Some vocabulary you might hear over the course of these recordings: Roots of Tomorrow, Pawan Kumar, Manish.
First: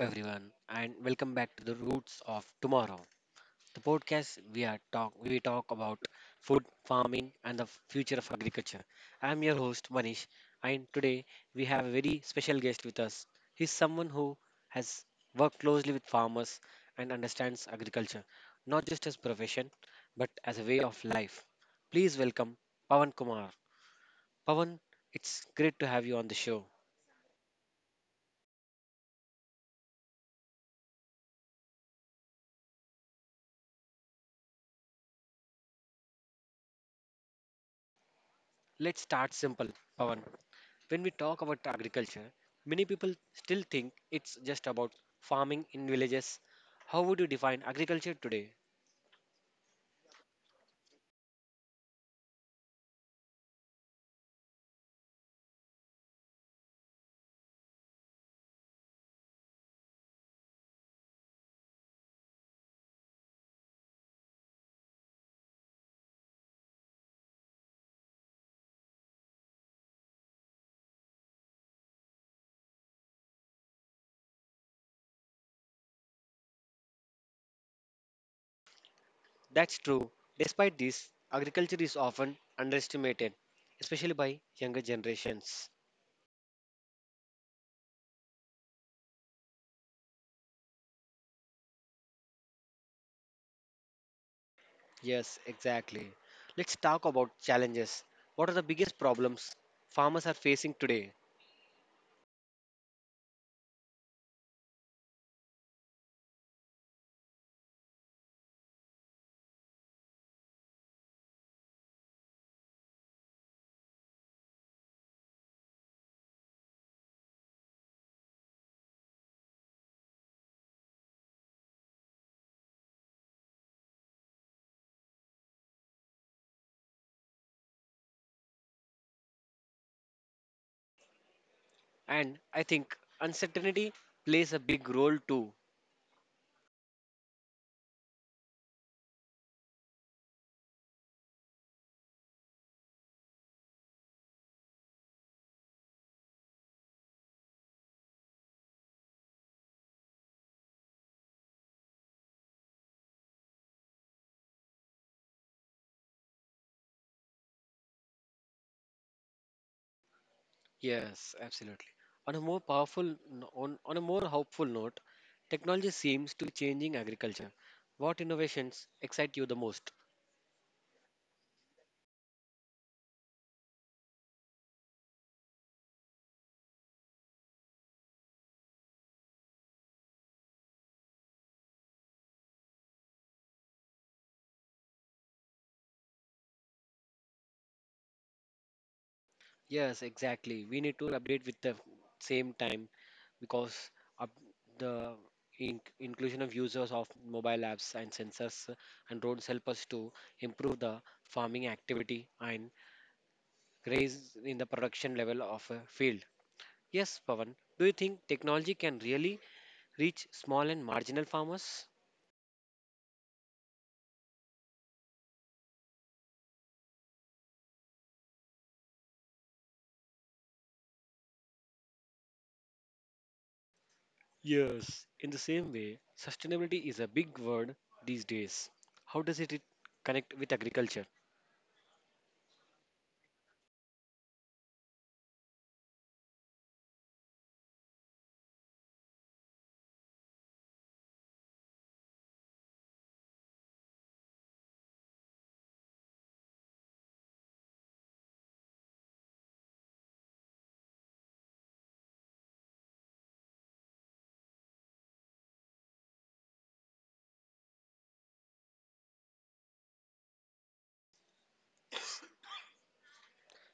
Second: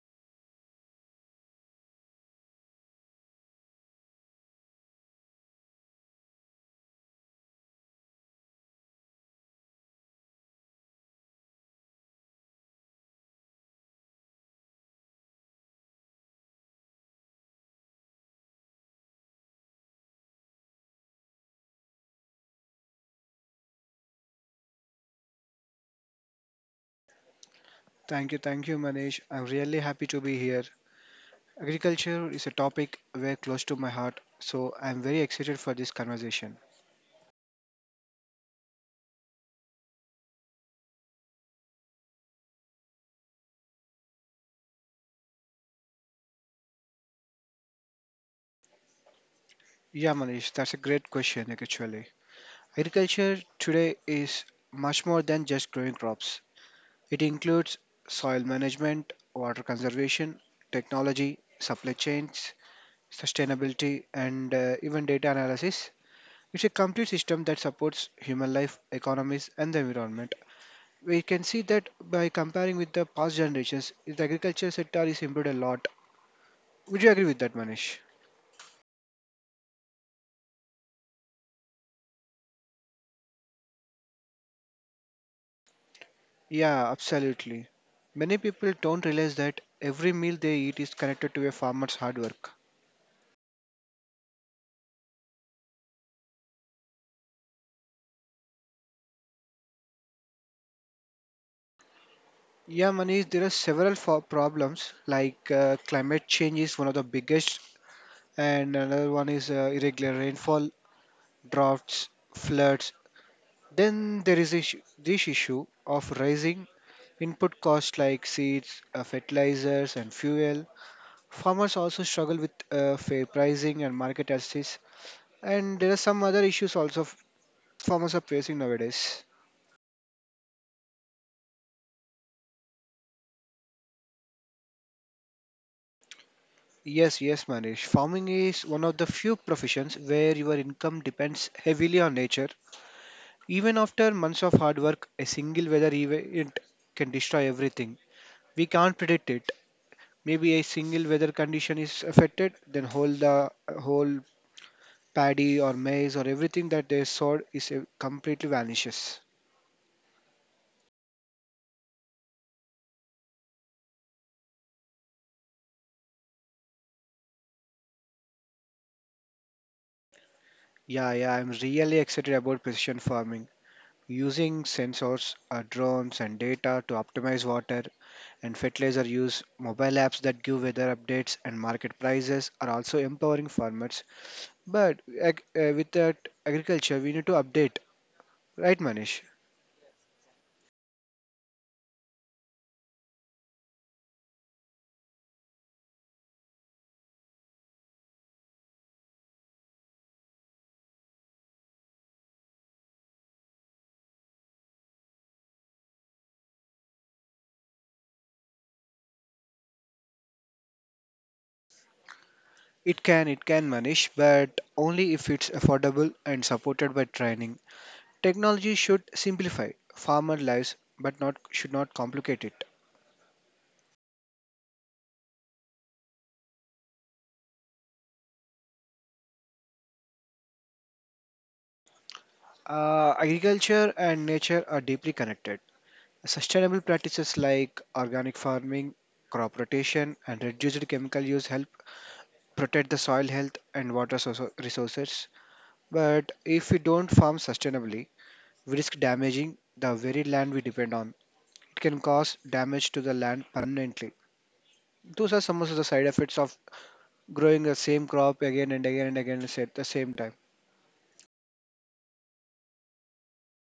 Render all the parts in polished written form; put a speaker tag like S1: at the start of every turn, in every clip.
S1: everyone, and welcome back to the Roots of Tomorrow, the podcast we talk about food, farming, and the future of agriculture. I'm your host Manish, and today we have a very special guest with us. He's someone who has worked closely with farmers and understands agriculture, not just as profession, but as a way of life. Please welcome Pawan Kumar. Pawan, it's great to have you on the show.
S2: Thank you, Manish. I'm really happy to be here. Agriculture is a topic very close to my heart, so I'm very excited for this conversation.
S1: Let's start simple, Pawan. When we talk about agriculture, many people still think it's just about farming in villages. How would you define agriculture today?
S2: Yeah, Manish, that's a great question, actually. Agriculture today is much more than just growing crops, it includes soil management, water conservation, technology, supply chains, sustainability, and even data analysis. It's a complete system that supports human life, economies, and the environment. We can see that by comparing with the past generations, the agriculture sector is improved a lot. Would you agree with that, Manish?
S1: That's true. Despite this, agriculture is often underestimated, especially by younger generations.
S2: Yeah, absolutely. Many people don't realize that every meal they eat is connected to a farmer's hard work.
S1: Yes, exactly. Let's talk about challenges. What are the biggest problems farmers are facing today?
S2: Yeah, Manish, there are several problems like climate change is one of the biggest, and another one is irregular rainfall, droughts, floods. Then there is issue, this issue of rising input costs like seeds, fertilizers, and fuel. Farmers also struggle with fair pricing and market access, and there are some other issues also farmers are facing nowadays.
S1: And I think uncertainty plays a big role too.
S2: Yes, Manish. Farming is one of the few professions where your income depends heavily on nature. Even after months of hard work, a single weather event can destroy everything. We can't predict it. Maybe a single weather condition is affected, then whole the whole paddy or maize or everything that they sowed is completely vanishes.
S1: Yes, absolutely. On a more hopeful note, technology seems to be changing agriculture. What innovations excite you the most?
S2: Yeah, I'm really excited about precision farming. Using sensors, drones, and data to optimize water and fertilizer use, mobile apps that give weather updates and market prices are also empowering farmers. But with that agriculture, we need to update, right, Manish?
S1: Yes, exactly. We need to update with the same time because up the inclusion of users of mobile apps and sensors and drones help us to improve the farming activity and raise in the production level of a field. Yes, Pavan, do you think technology can really reach small and marginal farmers?
S2: It can, Manish, but only if it's affordable and supported by training. Technology should simplify farmer lives, but not should not complicate it.
S1: Yes, in the same way, sustainability is a big word these days. How does it connect with agriculture?
S2: Agriculture and nature are deeply connected. Sustainable practices like organic farming, crop rotation, and reduced chemical use help protect the soil health and resources. But if we don't farm sustainably, we risk damaging the very land we depend on. It can cause damage to the land permanently. Those are some of the side effects of growing the same crop again and again and again at the same time.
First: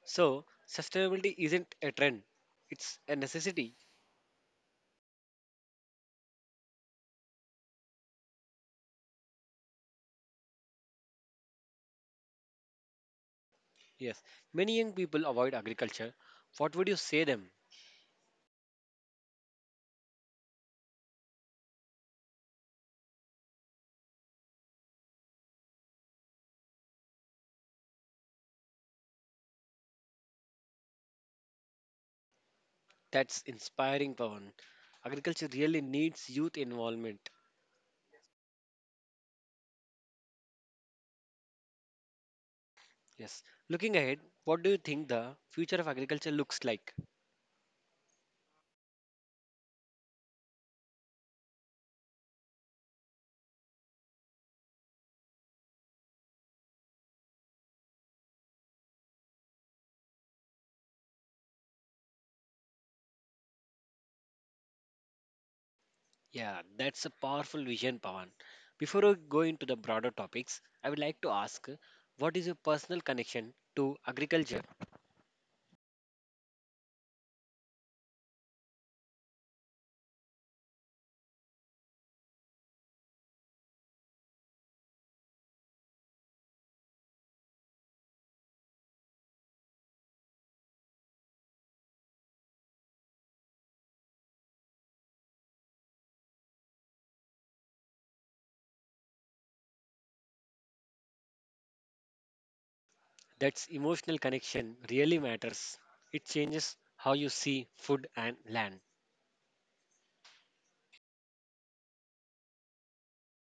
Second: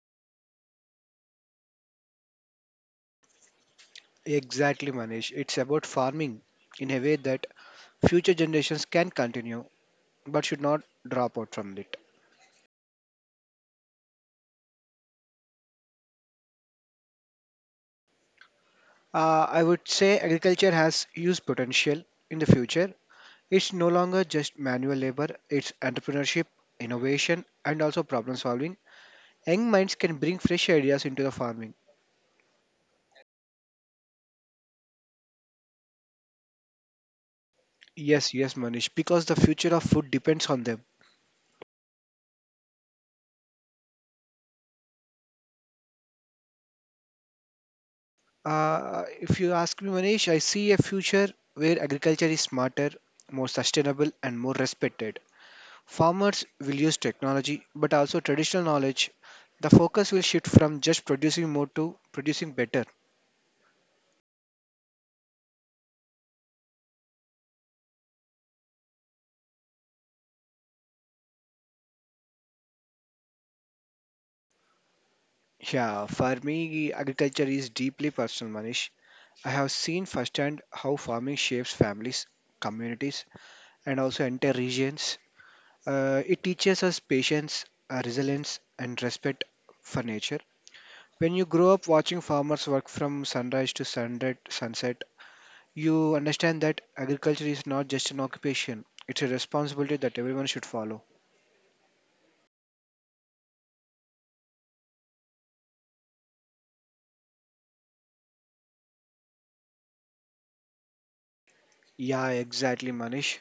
S1: So, sustainability isn't a trend, it's a necessity.
S2: Exactly, Manish. It's about farming in a way that future generations can continue but should not drop out from it.
S1: Yes, many young people avoid agriculture. What would you say them?
S2: I would say agriculture has huge potential in the future. It's no longer just manual labor, it's entrepreneurship, innovation, and also problem solving. Young minds can bring fresh ideas into the farming.
S1: That's inspiring, Pawan. Agriculture really needs youth involvement.
S2: Yes, Manish, because the future of food depends on them.
S1: Yes. Looking ahead, what do you think the future of agriculture looks like?
S2: If you ask me, Manish, I see a future where agriculture is smarter, more sustainable, and more respected. Farmers will use technology but also traditional knowledge. The focus will shift from just producing more to producing better.
S1: Yeah, that's a powerful vision, Pawan. Before we go into the broader topics, I would like to ask what is your personal connection to agriculture?
S2: Yeah, for me, agriculture is deeply personal, Manish. I have seen firsthand how farming shapes families, communities, and also entire regions. It teaches us patience, resilience, and respect for nature. When you grow up watching farmers work from sunrise to sunset, you understand that agriculture is not just an occupation, it's a responsibility that everyone should follow.
S1: That's emotional connection really matters. It changes how you see food and land.
S2: Yeah, exactly, Manish.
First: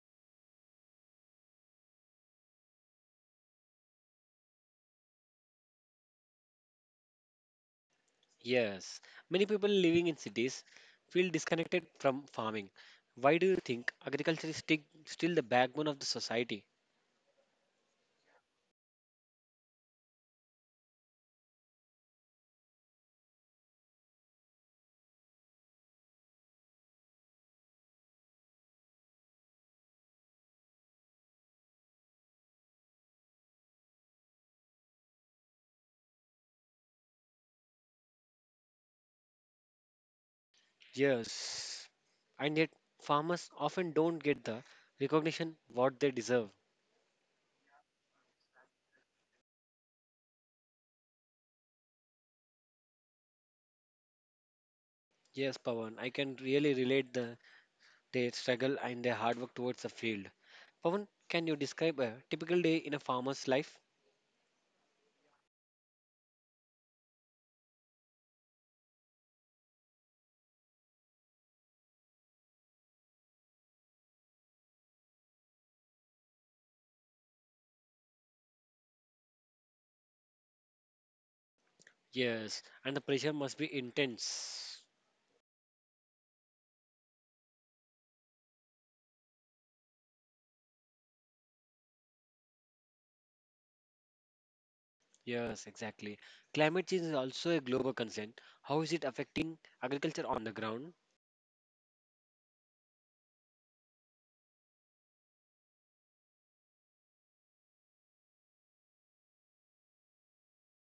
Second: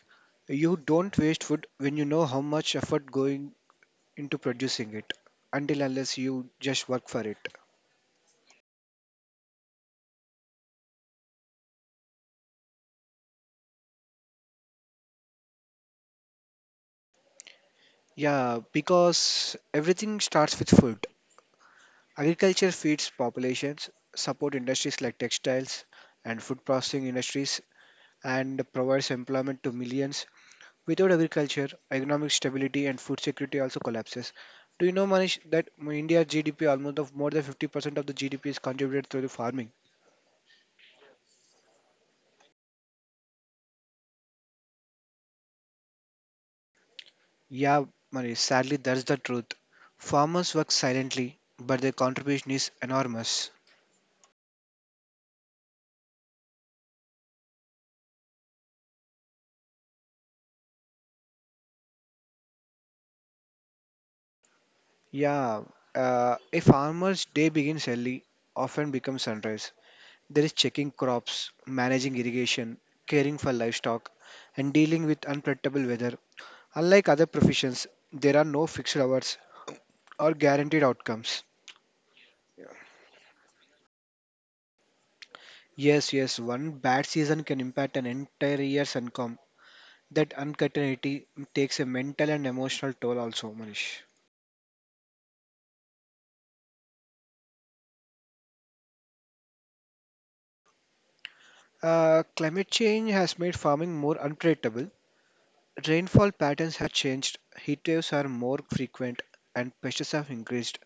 S2: You don't waste food when you know how much effort going into producing it, until unless you just work for it.
S1: Yes, many people living in cities feel disconnected from farming. Why do you think agriculture is still the backbone of the society?
S2: Yeah, because everything starts with food. Agriculture feeds populations, support industries like textiles and food processing industries, and provides employment to millions. Without agriculture, economic stability and food security also collapses. Do you know, Manish, that India's GDP almost of more than 50% of the GDP is contributed through the farming?
S1: Yes, and yet farmers often don't get the recognition what they deserve.
S2: Yeah, Manish, sadly, that's the truth. Farmers work silently, but their contribution is enormous.
S1: Yes, Pawan, I can really relate the their struggle and their hard work towards the field. Pawan, can you describe a typical day in a farmer's life?
S2: Yeah, a farmer's day begins early, often becomes sunrise. There is checking crops, managing irrigation, caring for livestock, and dealing with unpredictable weather. Unlike other professions, there are no fixed hours or guaranteed outcomes.
S1: Yes, and the pressure must be intense.
S2: Yes, one bad season can impact an entire year's income. That uncertainty takes a mental and emotional toll, also, Manish.
S1: Yes, exactly. Climate change is also a global concern. How is it affecting agriculture on the ground?
S2: Climate change has made farming more unpredictable. Rainfall patterns have changed, heat waves are more frequent, and pests have increased.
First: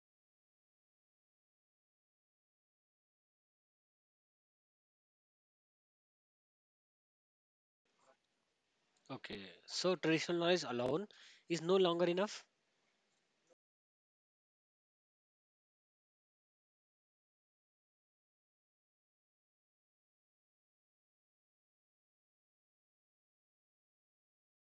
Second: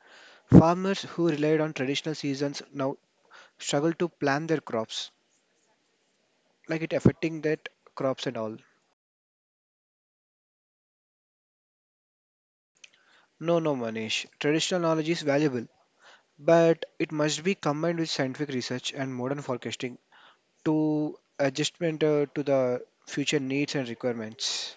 S2: Farmers who relied on traditional seasons now struggle to plan their crops, like it affecting that crops and all.
S1: Okay, so traditional knowledge alone is no longer enough.
S2: No, Manish. Traditional knowledge is valuable but it must be combined with scientific research and modern forecasting to adjustment to the future needs and requirements.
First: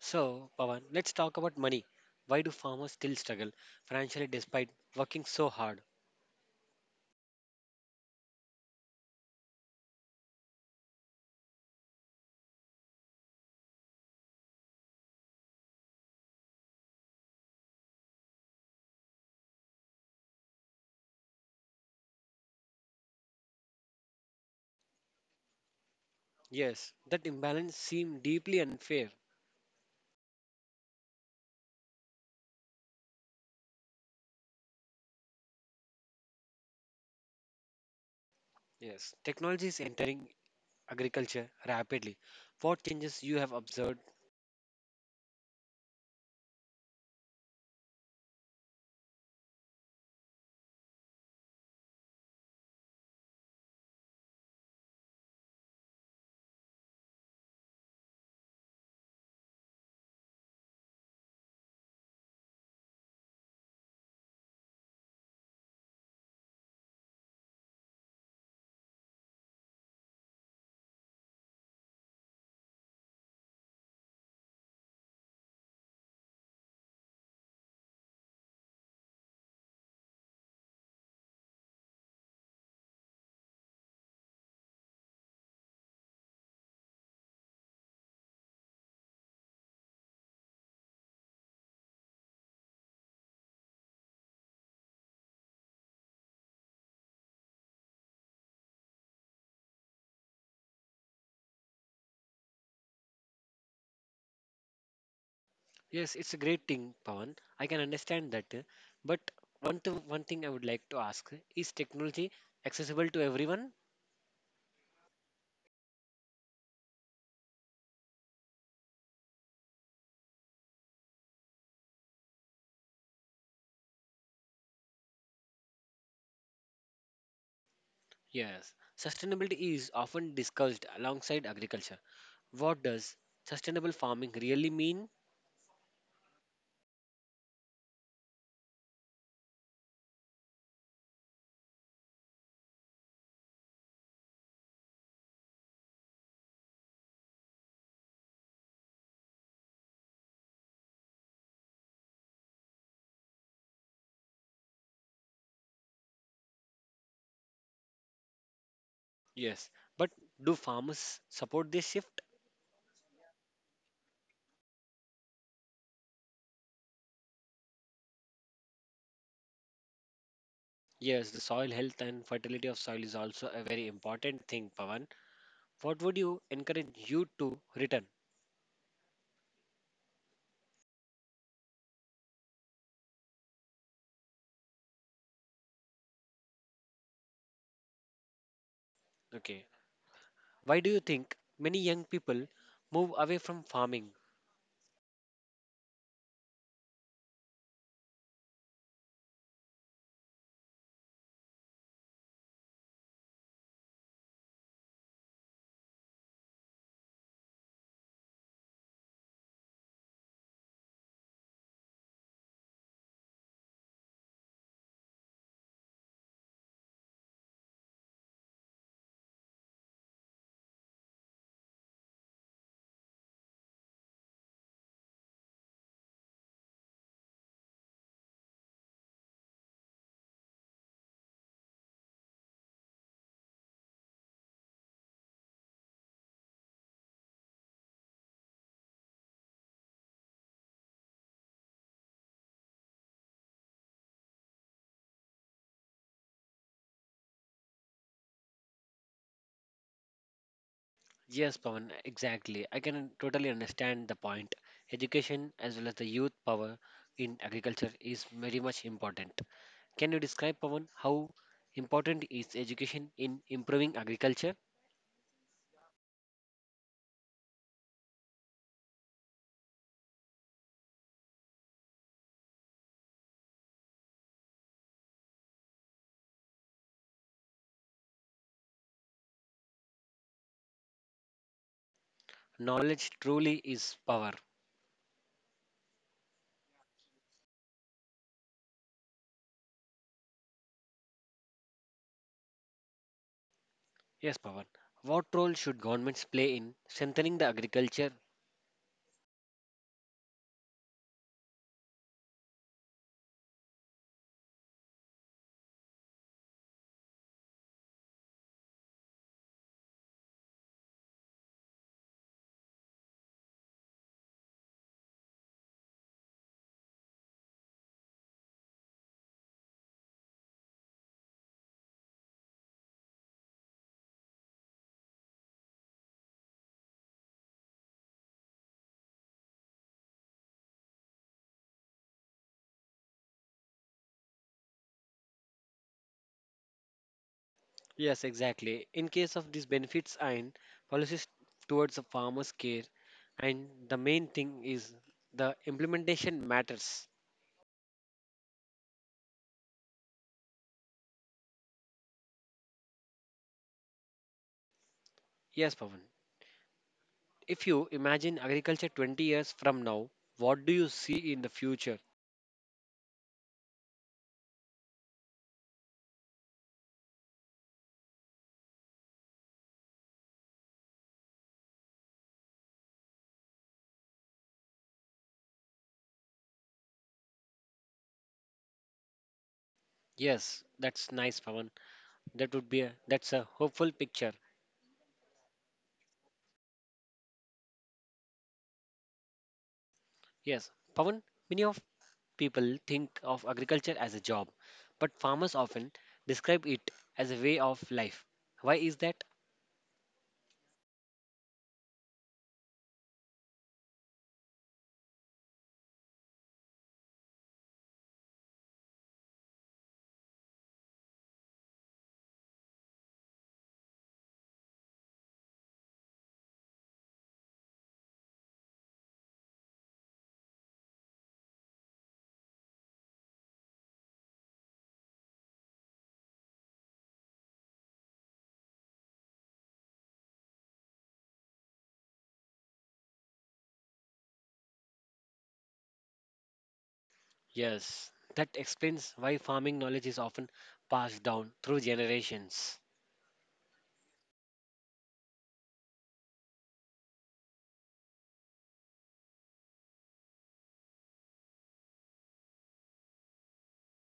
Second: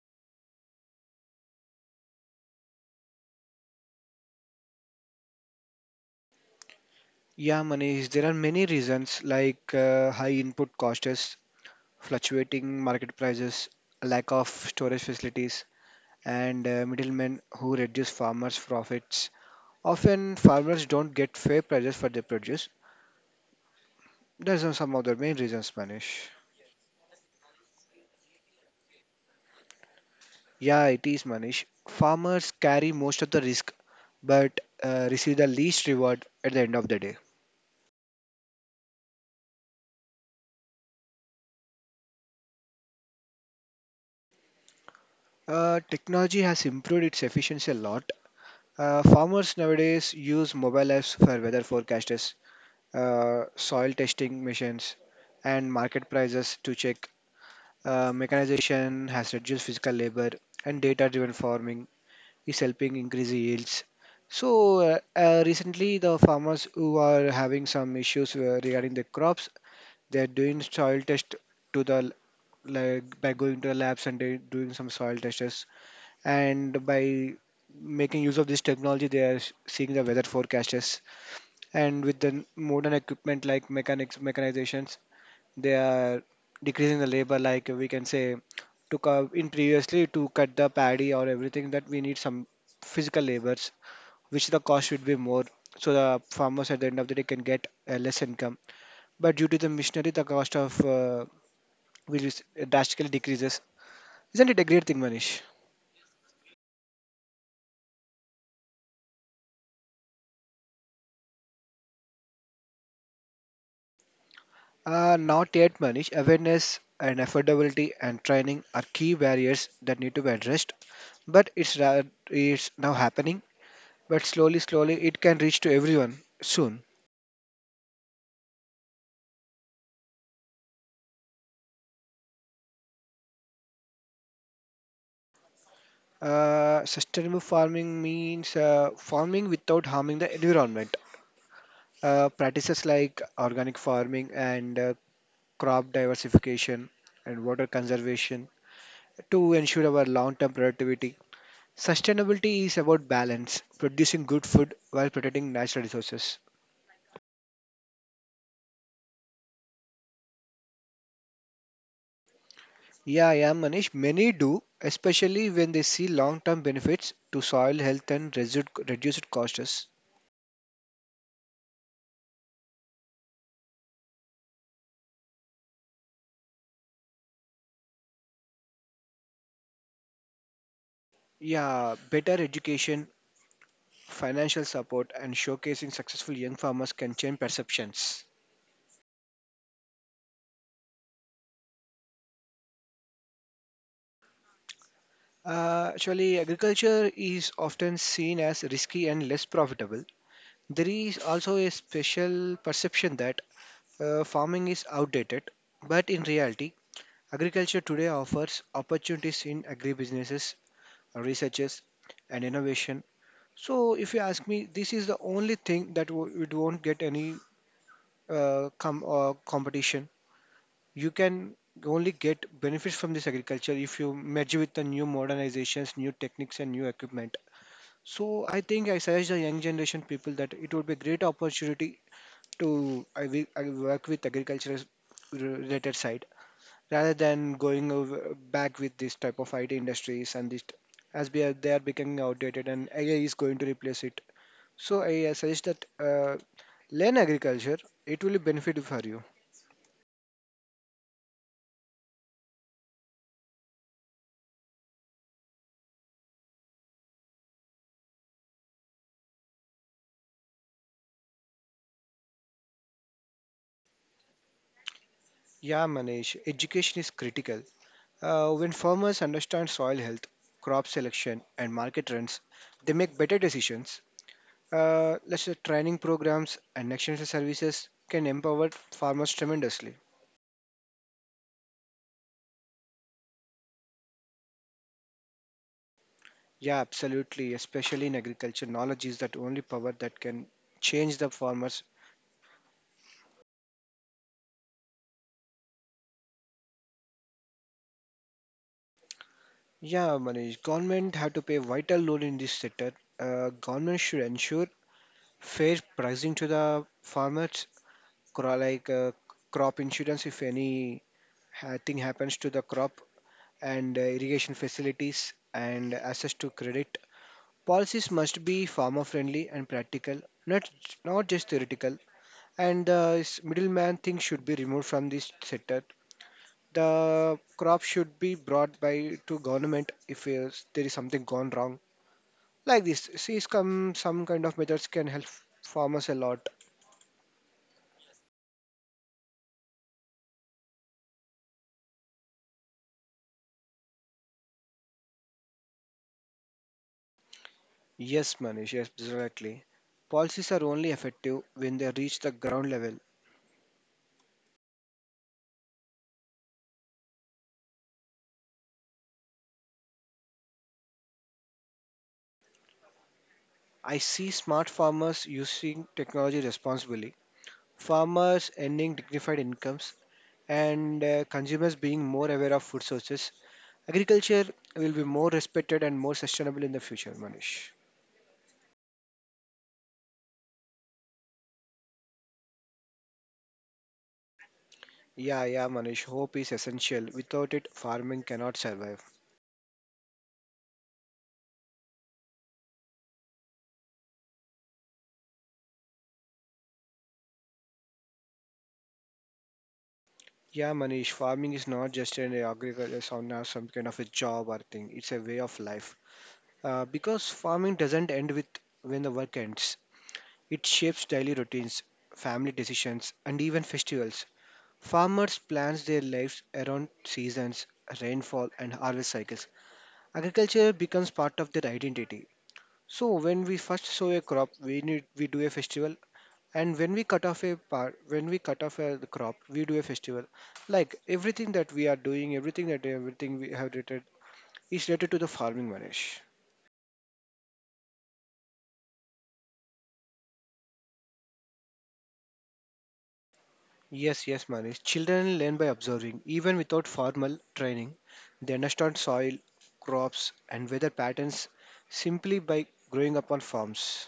S1: So, Pawan, let's talk about money. Why do farmers still struggle financially despite working so hard?
S2: Yeah, Manish, there are many reasons like high input costs, fluctuating market prices, lack of storage facilities, and middlemen who reduce farmers' profits. Often, farmers don't get fair prices for their produce. Those are some of the main reasons, Manish.
S1: Yes, that imbalance seems deeply unfair.
S2: Yeah, it is Manish. Farmers carry most of the risk but receive the least reward at the end of the day.
S1: Yes, technology is entering agriculture rapidly. What changes you have observed?
S2: Technology has improved its efficiency a lot. Farmers nowadays use mobile apps for weather forecasters, soil testing machines, and market prices to check. Mechanization has reduced physical labor, and data driven farming is helping increase yields. So, recently, the farmers who are having some issues regarding the crops, they're doing soil test to the l- like by going to the labs and they doing some soil tests, and by making use of this technology, they are seeing the weather forecasts. And with the modern equipment like mechanizations, they are decreasing the labor. Like we can say, in previously to cut the paddy or everything that we need some physical labors, which the cost would be more. So the farmers at the end of the day can get less income. But due to the machinery, the cost of will s- drastically decreases. Isn't it a great thing, Manish?
S1: Yes, it's a great thing, Pawan. I can understand that. But one thing I would like to ask is technology accessible to everyone?
S2: Not yet, Manish. Awareness and affordability and training are key barriers that need to be addressed. But it's now happening. But slowly, slowly, it can reach to everyone soon.
S1: Yes. Sustainability is often discussed alongside agriculture. What does sustainable farming really mean?
S2: Sustainable farming means farming without harming the environment. Practices like organic farming and crop diversification and water conservation to ensure our long-term productivity. Sustainability is about balance, producing good food while protecting natural resources.
S1: Yes. But do farmers support this shift?
S2: Yeah, Manish. Many do, especially when they see long-term benefits to soil health and reduced costs.
S1: Yes, the soil health and fertility of soil is also a very important thing, Pawan. What would you encourage you to return?
S2: Yeah, better education, financial support, and showcasing successful young farmers can change perceptions.
S1: Okay. Why do you think many young people move away from farming?
S2: Actually, agriculture is often seen as risky and less profitable. There is also a special perception that farming is outdated, but in reality, agriculture today offers opportunities in agribusinesses, researches, and innovation. So, if you ask me, this is the only thing that it won't get any competition. You can only get benefits from this agriculture if you merge with the new modernizations, new techniques, and new equipment. So, I think I suggest the young generation people that it would be a great opportunity to I will work with agriculture related side rather than going over, back with this type of IT industries and this as we are they are becoming outdated and AI is going to replace it. So I suggest that learn agriculture. It will benefit for you.
S1: Yes, Pawan, exactly. I can totally understand the point. Education as well as the youth power in agriculture is very much important. Can you describe, Pawan, how important is education in improving agriculture?
S2: Yeah, Manish. Education is critical. When farmers understand soil health, crop selection, and market trends, they make better decisions. Let's say training programs and extension services can empower farmers tremendously.
S1: Knowledge truly is power.
S2: Yeah, absolutely. Especially in agriculture, knowledge is that only power that can change the farmers.
S1: Yes, Pawan. What role should governments play in strengthening the agriculture?
S2: Yeah, Manish, government have to play a vital role in this sector. Government should ensure fair pricing to the farmers, cro- like uh, crop insurance if any thing happens to the crop, and irrigation facilities and access to credit. Policies must be farmer friendly and practical, not not just theoretical. And the middleman thing should be removed from this sector. The crop should be brought by to government if there is something gone wrong. Like this, see, some kind of methods can help farmers a lot.
S1: Yes, exactly. In case of these benefits and policies towards the farmers care, and the main thing is the implementation matters.
S2: Yes, Manish, exactly. Policies are only effective when they reach the ground level.
S1: Yes, Pavan. If you imagine agriculture 20 years from now, what do you see in the future?
S2: I see smart farmers using technology responsibly, farmers earning dignified incomes, and consumers being more aware of food sources. Agriculture will be more respected and more sustainable in the future, Manish.
S1: Yes, that's nice, Pavan. That's a hopeful picture.
S2: Yeah, Manish. Hope is essential. Without it, farming cannot survive.
S1: Yes, Pavan, many of people think of agriculture as a job, but farmers often describe it as a way of life. Why is that?
S2: Yeah, Manish. Farming is not just an agriculture sound or some kind of a job or thing. It's a way of life. Because farming doesn't end with when the work ends. It shapes daily routines, family decisions, and even festivals. Farmers plans their lives around seasons, rainfall, and harvest cycles. Agriculture becomes part of their identity. So when we first sow a crop, we do a festival, and when we cut off a part, when we cut off a, the crop, we do a festival. Like everything that we are doing, everything we have related is related to the farming, Manish.
S1: Yes, that explains why farming knowledge is often passed down through generations.
S2: Yes, yes, Manish. Children learn by observing, even without formal training. They understand soil, crops, and weather patterns simply by growing up on farms.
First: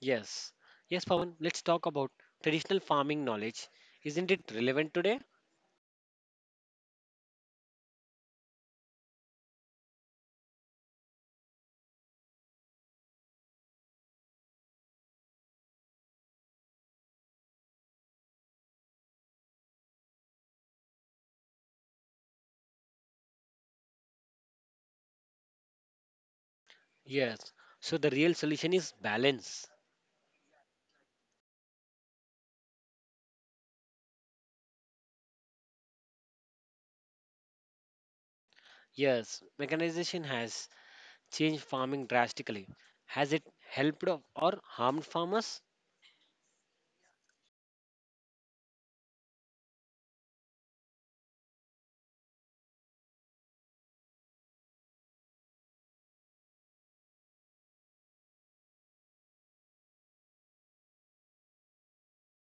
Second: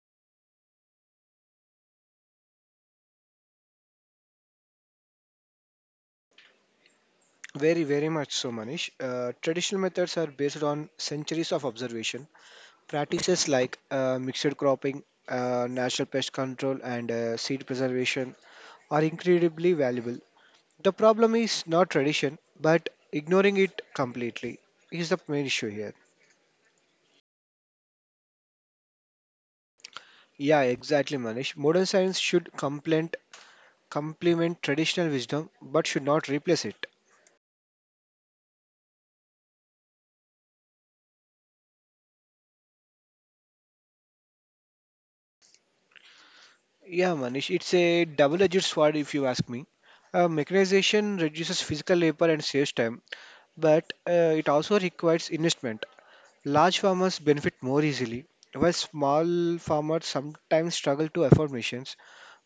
S1: Yes. Yes, Pawan, let's talk about traditional farming knowledge. Isn't it relevant today?
S2: Very, very much so, Manish. Traditional methods are based on centuries of observation. Practices like mixed cropping, natural pest control, and seed preservation are incredibly valuable. The problem is not tradition, but ignoring it completely is the main issue here.
S1: Yes. So the real solution is balance.
S2: Yeah, exactly, Manish. Modern science should complement traditional wisdom, but should not replace it.
S1: Yes, mechanization has changed farming drastically. Has it helped or harmed farmers?
S2: Yeah, Manish, it's a double-edged sword if you ask me. Mechanization reduces physical labor and saves time, but it also requires investment. Large farmers benefit more easily, while small farmers sometimes struggle to afford machines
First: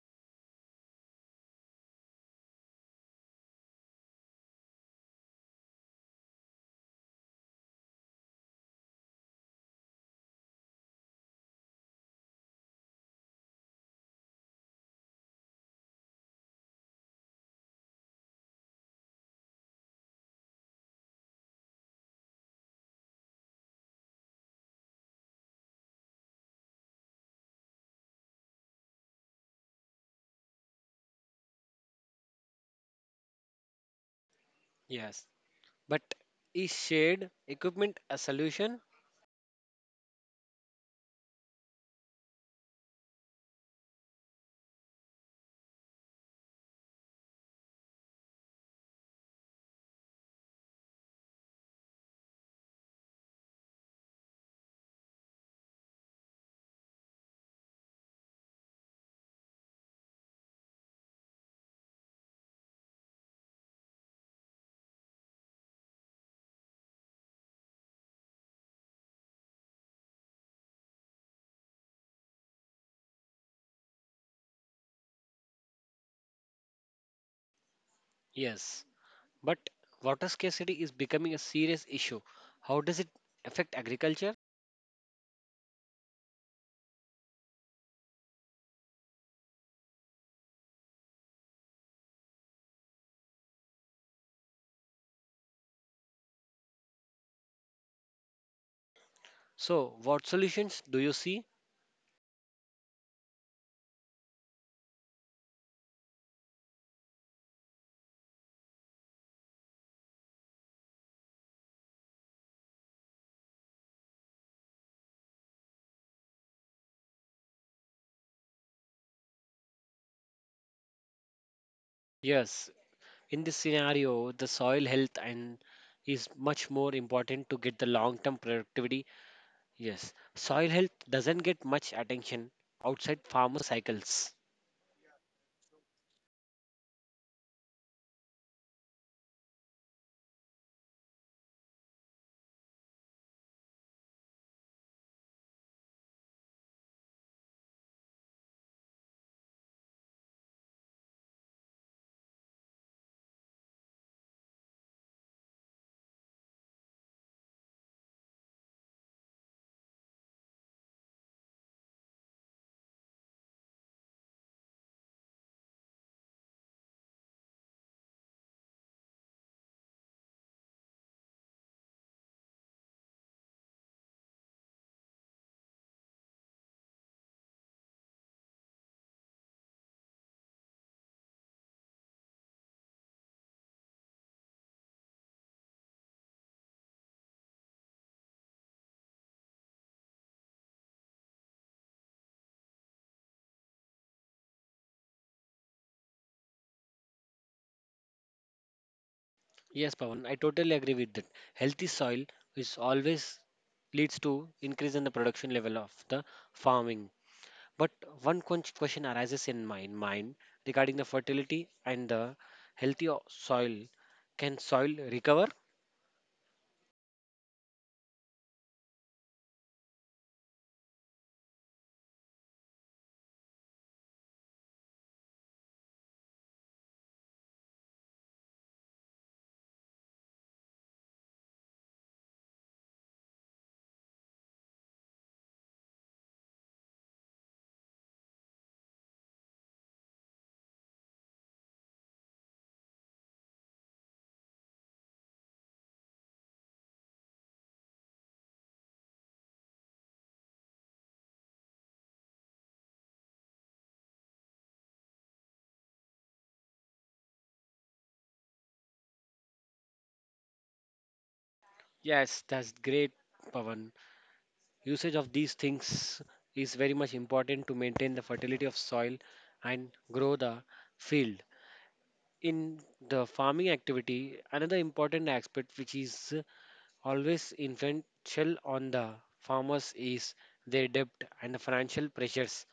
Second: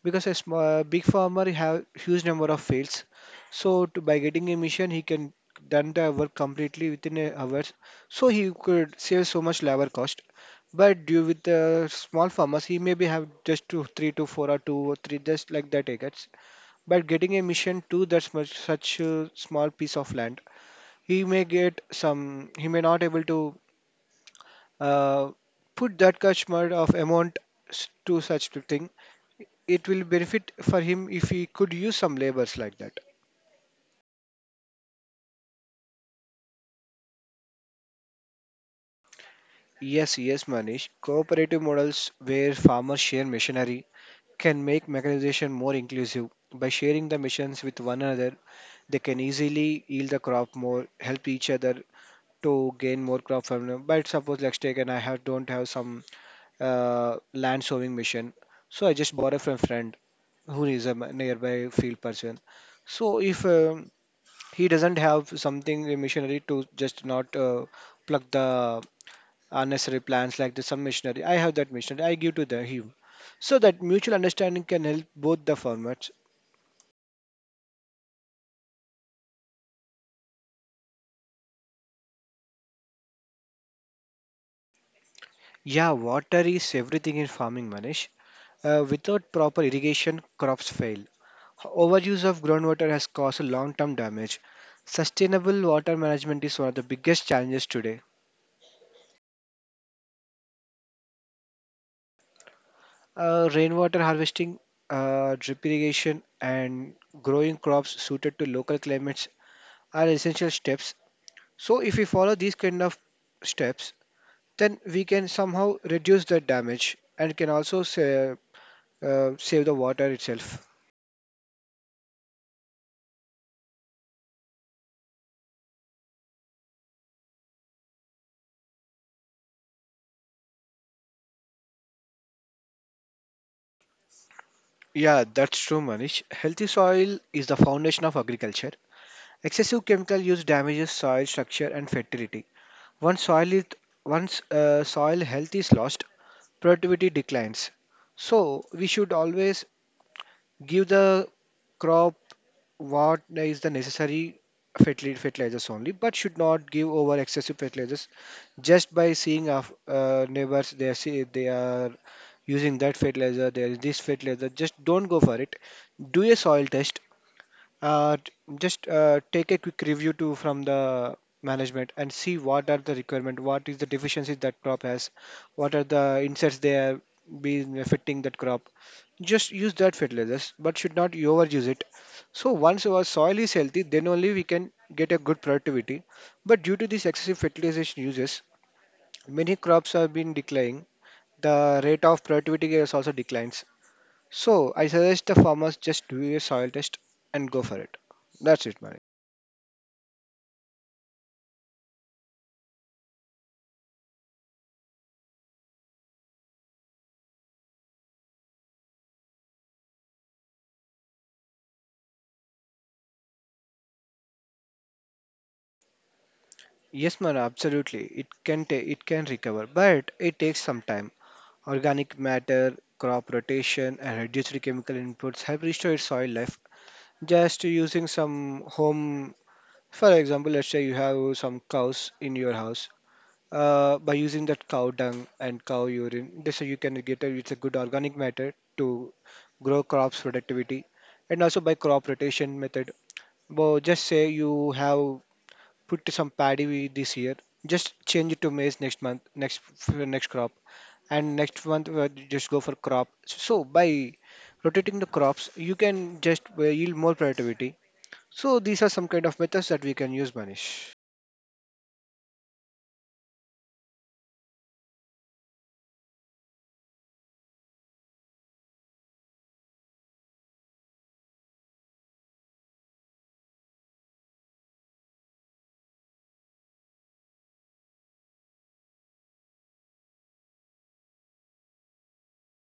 S2: because a small, big farmer have huge number of fields. So to, by getting a machine, he can done the work completely within a hours. So he could save so much labor cost. But due with the small farmers, he maybe have just two, three to four or two or three just like that acres. But getting a mission to that much such a small piece of land, he may get some. He may not able to uh, put that customer of amount to such thing, it will benefit for him if he could use some labors like that.
S1: Yes. But is shared equipment a solution?
S2: Yes, yes, Manish, cooperative models where farmers share machinery can make mechanization more inclusive. By sharing the machines with one another, they can easily yield the crop, more help each other to gain more crop from them. But suppose let's take and I have don't have some land sowing machine. So I just bought it from a friend who is a nearby field person. So if he doesn't have something a machinery to just not pluck the unnecessary plants like the some machinery, I have that machinery. I give to the him. So that mutual understanding can help both the farmers.
S1: Yes. But water scarcity is becoming a serious issue. How does it affect agriculture?
S2: Yeah, water is everything in farming, Manish. Without proper irrigation, crops fail. Overuse of groundwater has caused long term damage. Sustainable water management is one of the biggest challenges today.
S1: So, what solutions do you see?
S2: Rainwater harvesting, drip irrigation, and growing crops suited to local climates are essential steps. So, if we follow these kind of steps, then we can somehow reduce the damage and can also save the water itself.
S1: Yes, in this scenario, the soil health and is much more important to get the long-term productivity. Yes, soil health doesn't get much attention outside farmer cycles.
S2: Yeah, that's true, Manish. Healthy soil is the foundation of agriculture. Excessive chemical use damages soil structure and fertility. Once soil is, once soil health is lost, productivity declines. So we should always give the crop what is the necessary fertilizers only, but should not give over excessive fertilizers just by seeing our neighbors. They are see they are using that fertilizer, there is this fertilizer. Just don't go for it. Do a soil test t- just take a quick review too from the management and see what are the requirement, what is the deficiencies that crop has, what are the inserts they are been affecting that crop. Just use that fertilizers, but should not overuse it. So once our soil is healthy, then only we can get a good productivity. But due to these excessive fertilization uses, many crops have been declining. The rate of productivity is also declines. So I suggest the farmers just do a soil test and go for it. That's it, man.
S1: Yes, Pawan, I totally agree with that. Healthy soil is always leads to increase in the production level of the farming. But one question arises in my mind regarding the fertility and the healthy soil. Can soil recover?
S2: Yes, man, absolutely. It can recover, but it takes some time. Organic matter, crop rotation, and reduced chemical inputs have restored soil life. Just using some home, for example, let's say you have some cows in your house. By using that cow dung and cow urine, this you can get a, it's a good organic matter to grow crops productivity, and also by crop rotation method. Well, just say you have put some this year, just change it to maize next month, next crop, and next month just go for crop. So by rotating the crops, you can just yield more productivity. So these are some kind of methods that we can use, Manish.
S1: Yes, that's great, Pavan. Usage of these things is very much important to maintain the fertility of soil and grow the field. In the farming activity, another important aspect which is always influential on the farmers is their debt and the financial pressures.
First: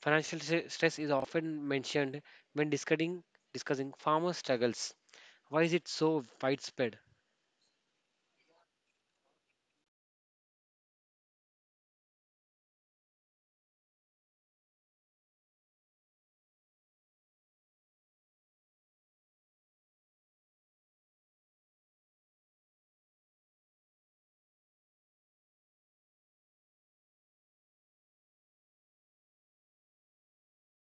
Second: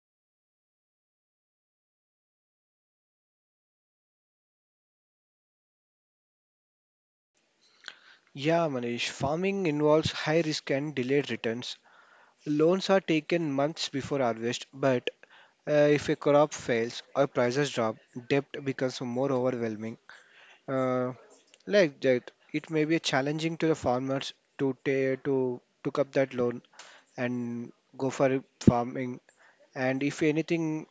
S1: Financial stress is often mentioned when discussing farmer struggles. Why is it so widespread?
S2: Yeah, Manish. Farming involves high risk and delayed returns. Loans are taken months before harvest, but if a crop fails or prices drop, debt becomes more overwhelming. Uh, Like that, it may be challenging to the farmers to to took up that loan and go for farming. And if anything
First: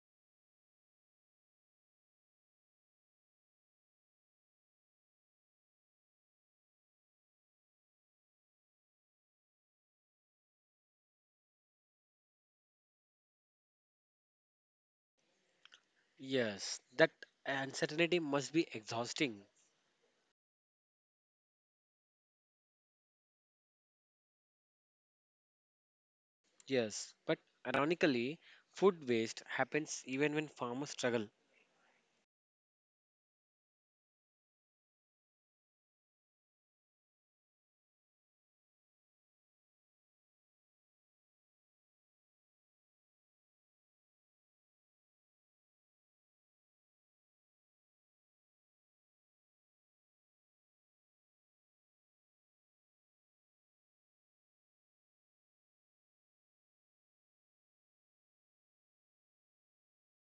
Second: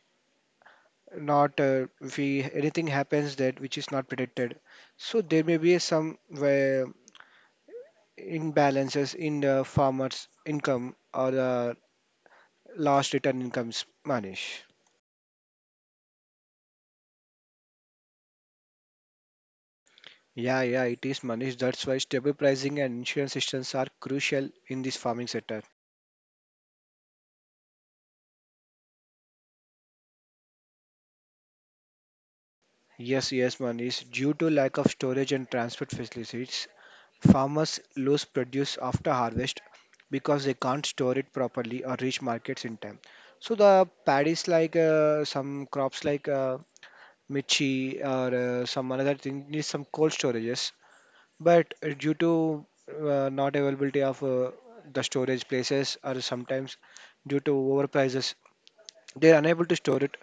S2: not if we, anything happens that which is not predicted, so there may be some where imbalances in the farmer's income or the last return incomes, Manish.
S1: Yes, that uncertainty must be exhausting.
S2: Yeah, yeah, it is Manish. That's why stable pricing and insurance systems are crucial in this farming sector.
S1: Yes, but ironically, food waste happens even when farmers struggle.
S2: Yes, yes, Manish. Due to lack of storage and transport facilities, farmers lose produce after harvest because they can't store it properly or reach markets in time. So the paddies like some crops like michi or some another thing need some cold storages. But due to not availability of the storage places or sometimes due to overprices, they are unable to store it.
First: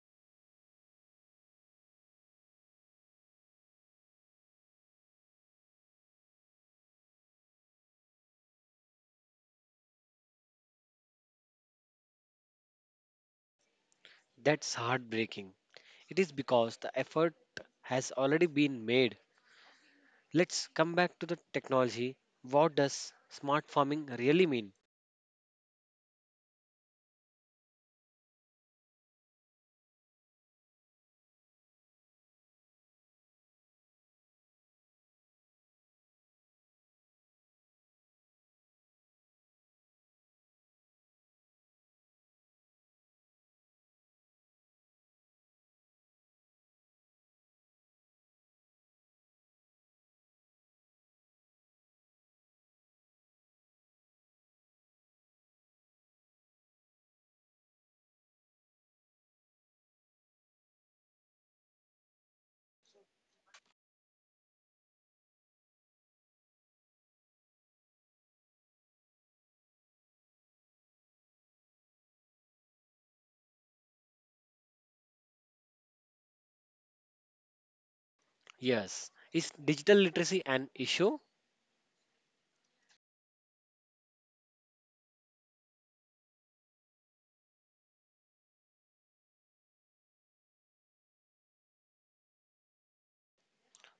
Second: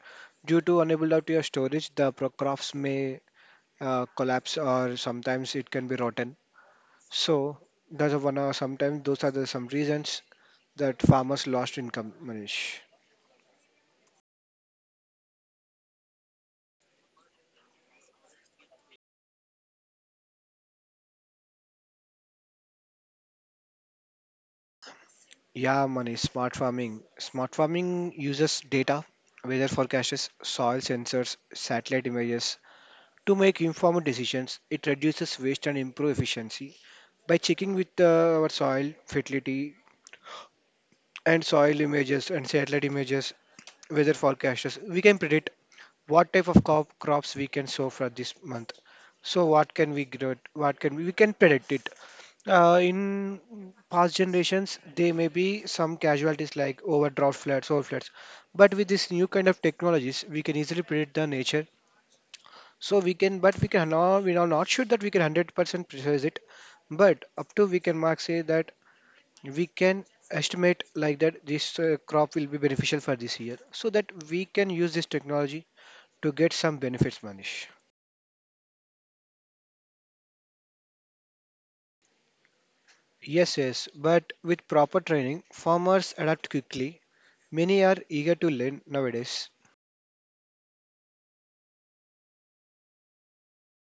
S2: Due to unable to your storage, the crops may collapse or sometimes it can be rotten. So that's a one. Sometimes those are the some reasons that farmers lost income. Manish.
S1: That's heartbreaking. It is because the effort has already been made. Let's come back to the technology. What does smart farming really mean?
S2: Yeah, Manish. Smart farming uses data, weather forecasts, soil sensors, satellite images to make informed decisions. It reduces waste and improve efficiency. By checking with our soil fertility and soil images and satellite images, weather forecasts, we can predict what type of crops we can sow for this month. So what can we grow, we can predict it. In past generations there may be some casualties like overdraft floods or floods, but with this new kind of technologies we can easily predict the nature. So we can but we can not we are not sure that we can 100% precise it, but up to we can mark say that we can estimate like that this crop will be beneficial for this year, so that we can use this technology to get some benefits, Manish.
S1: Yes, is digital literacy an issue?
S2: Yes, yes, but with proper training, farmers adapt quickly. Many are eager to learn nowadays.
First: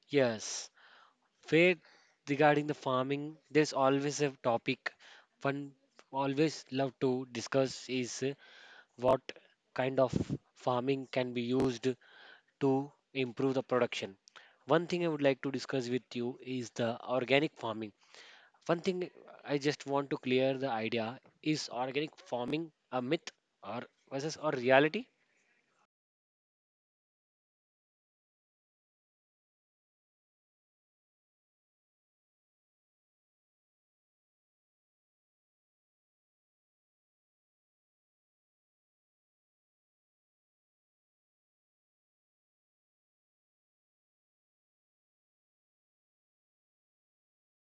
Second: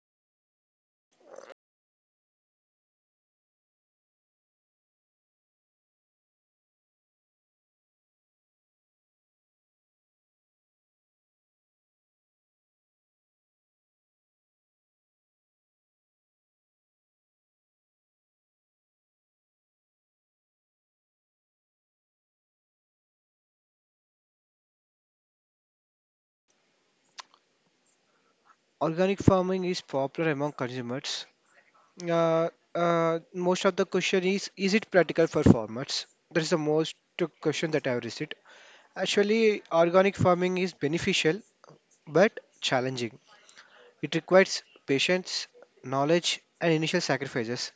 S1: Yes. Faith regarding the farming, there's always a topic one always love to discuss is what kind of farming can be used to improve the production. One thing I would like to discuss with you is the organic farming. One thing I just want to clear the idea is organic farming a myth or versus or reality?
S2: Organic farming is popular among consumers. Uh, Most of the question is it practical for farmers? That is the most question that I have received. Actually, organic farming is beneficial but challenging. It requires patience, knowledge, and initial sacrifices.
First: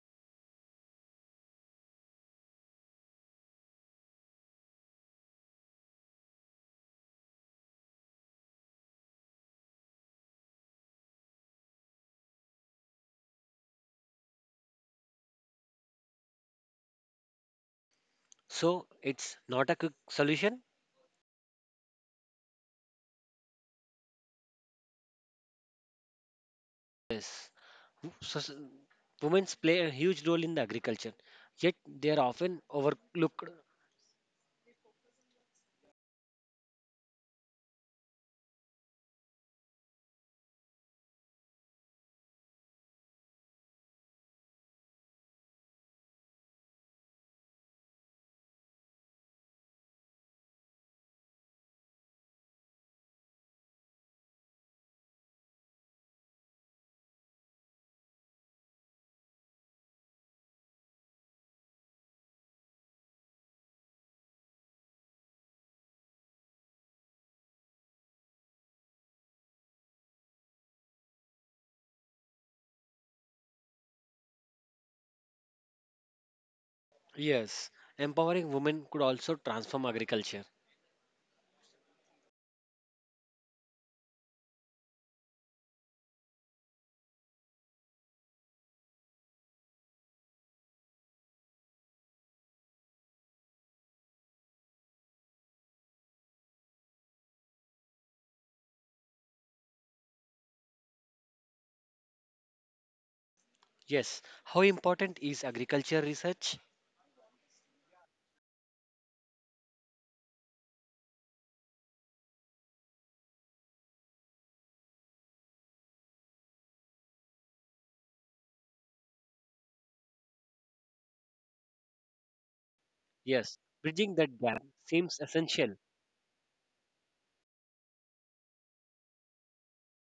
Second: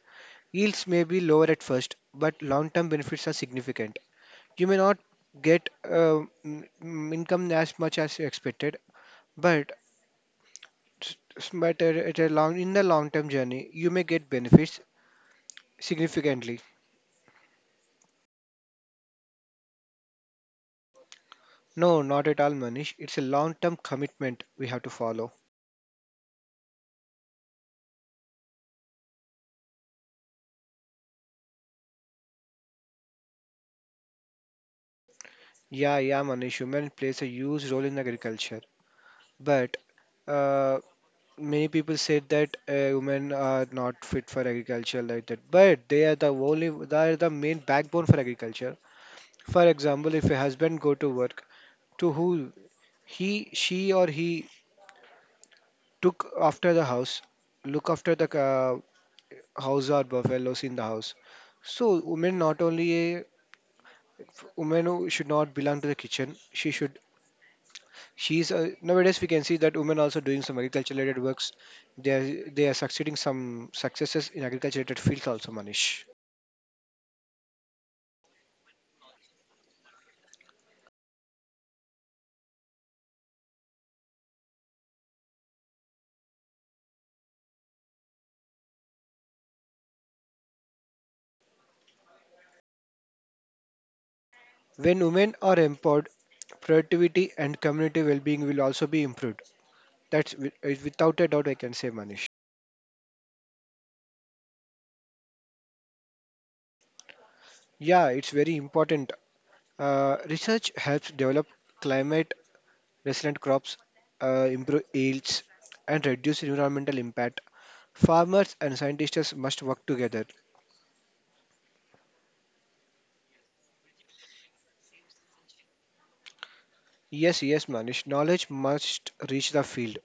S2: Yields may be lower at first, but long-term benefits are significant. You may not get income as much as you expected, but but at a long in the long term journey, you may get benefits significantly.
S1: So it's not a quick solution.
S2: No, not at all, Manish. It's a long term commitment we have to follow.
S1: Yes. Women play a huge role in the agriculture, yet they are often overlooked.
S2: Yeah, yeah, Manish. Human plays a huge role in agriculture, but uh, many people say that women are not fit for agriculture like that, but they are the main backbone for agriculture. For example, if a husband go to work to who. He, she, or he took after the house, look after the house or buffaloes in the house. So women not only a women who should not belong to the kitchen. She should. She's nowadays we can see that women also doing some agriculture related works. They are succeeding some successes in agriculture related fields also, Manish.
S1: Yes, empowering women could also transform agriculture.
S2: When women are empowered, productivity and community well-being will also be improved. Without a doubt I can say, Manish.
S1: Yes, how important is agriculture research?
S2: Yeah, it's very important. Research helps develop climate resilient crops, improve yields, and reduce environmental impact. Farmers and scientists must work together.
S1: Yes, bridging that gap seems essential.
S2: Yes, yes, Manish. Knowledge must reach the field,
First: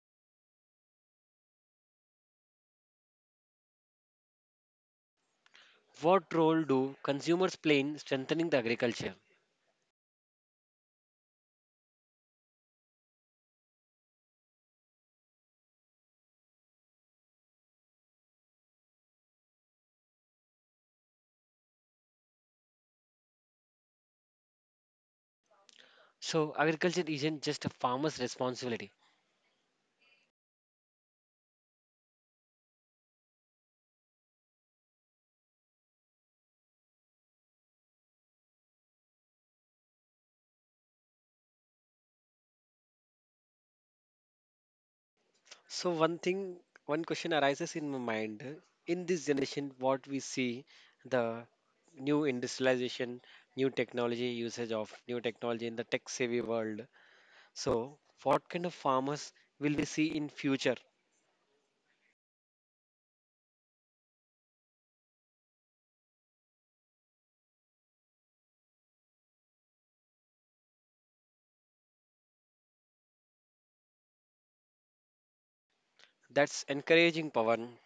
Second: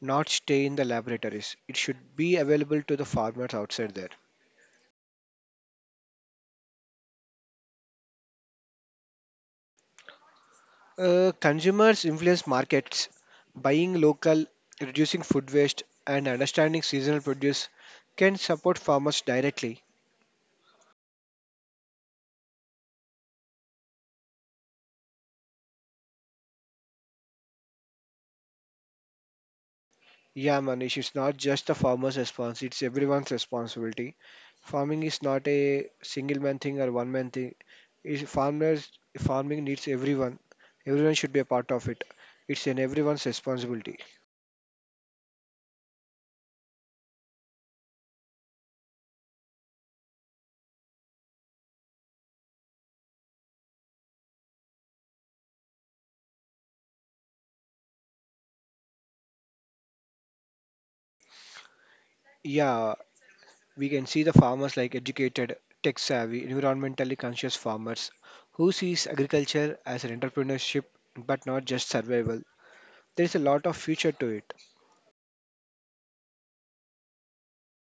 S2: not stay in the laboratories. It should be available to the farmers outside there.
S1: What role do consumers play in strengthening the agriculture?
S2: Consumers influence markets. Buying local, reducing food waste, and understanding seasonal produce can support farmers directly.
S1: So, agriculture isn't just a farmer's responsibility.
S2: Yeah, Manish, it's not just the farmer's response, it's everyone's responsibility. Farming is not a single man thing or one man thing. It's farmers Farming needs everyone. Everyone should be a part of it. It's in everyone's responsibility.
S1: So one thing, one question arises in my mind. In this generation, what we see, the new industrialization, new technology usage of new technology in the tech-savvy world. So what kind of farmers will we see in future?
S2: Yeah, we can see the farmers like educated, tech savvy, environmentally conscious farmers who sees agriculture as an entrepreneurship but not just survival. There is a lot of future to it.
S1: That's encouraging, Pawan.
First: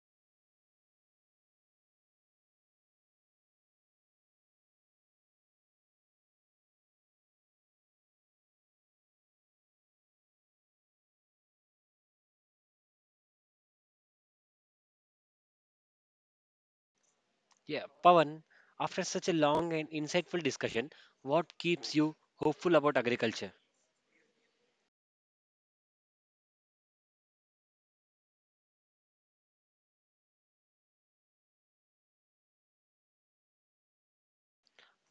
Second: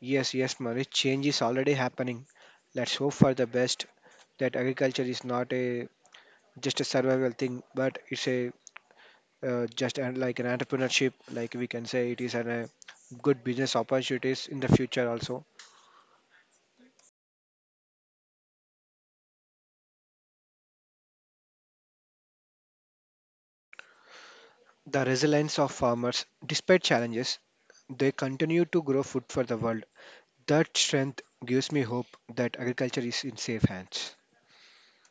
S2: Yes, yes, Manish, change is already happening. Let's hope for the best that agriculture is not a just a survival thing, but it's a like an entrepreneurship, like we can say it is a good business opportunities in the future also.
S1: Yeah, Pawan. After such a long and insightful discussion, what keeps you hopeful about agriculture?
S2: The resilience of farmers, despite challenges, they continue to grow food for the world. That strength gives me hope that agriculture is in safe hands.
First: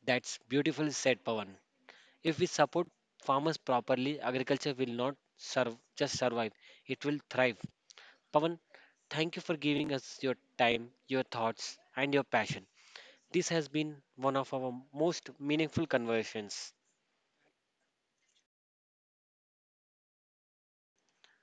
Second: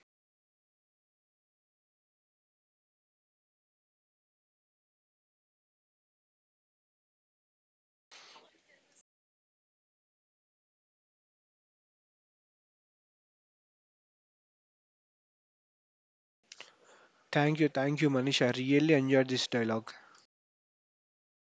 S1: That's beautiful said, Pawan. If we support farmers properly, agriculture will not serve, just survive, it will thrive. Pavan, thank you for giving us your time, your thoughts, and your passion. This has been one of our most meaningful conversations.
S2: Thank you, Manish. I really enjoyed this dialogue.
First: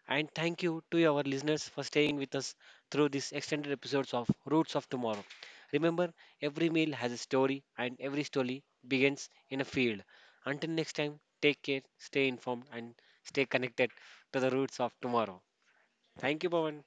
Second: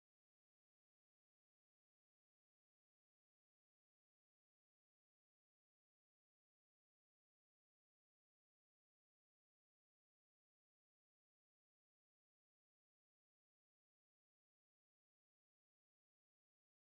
S1: And thank you to our listeners for staying with us through these extended episodes of Roots of Tomorrow. Remember, every meal has a story, and every story begins in a field. Until next time, take care, stay informed, and stay connected to the roots of tomorrow. Thank you, Pawan.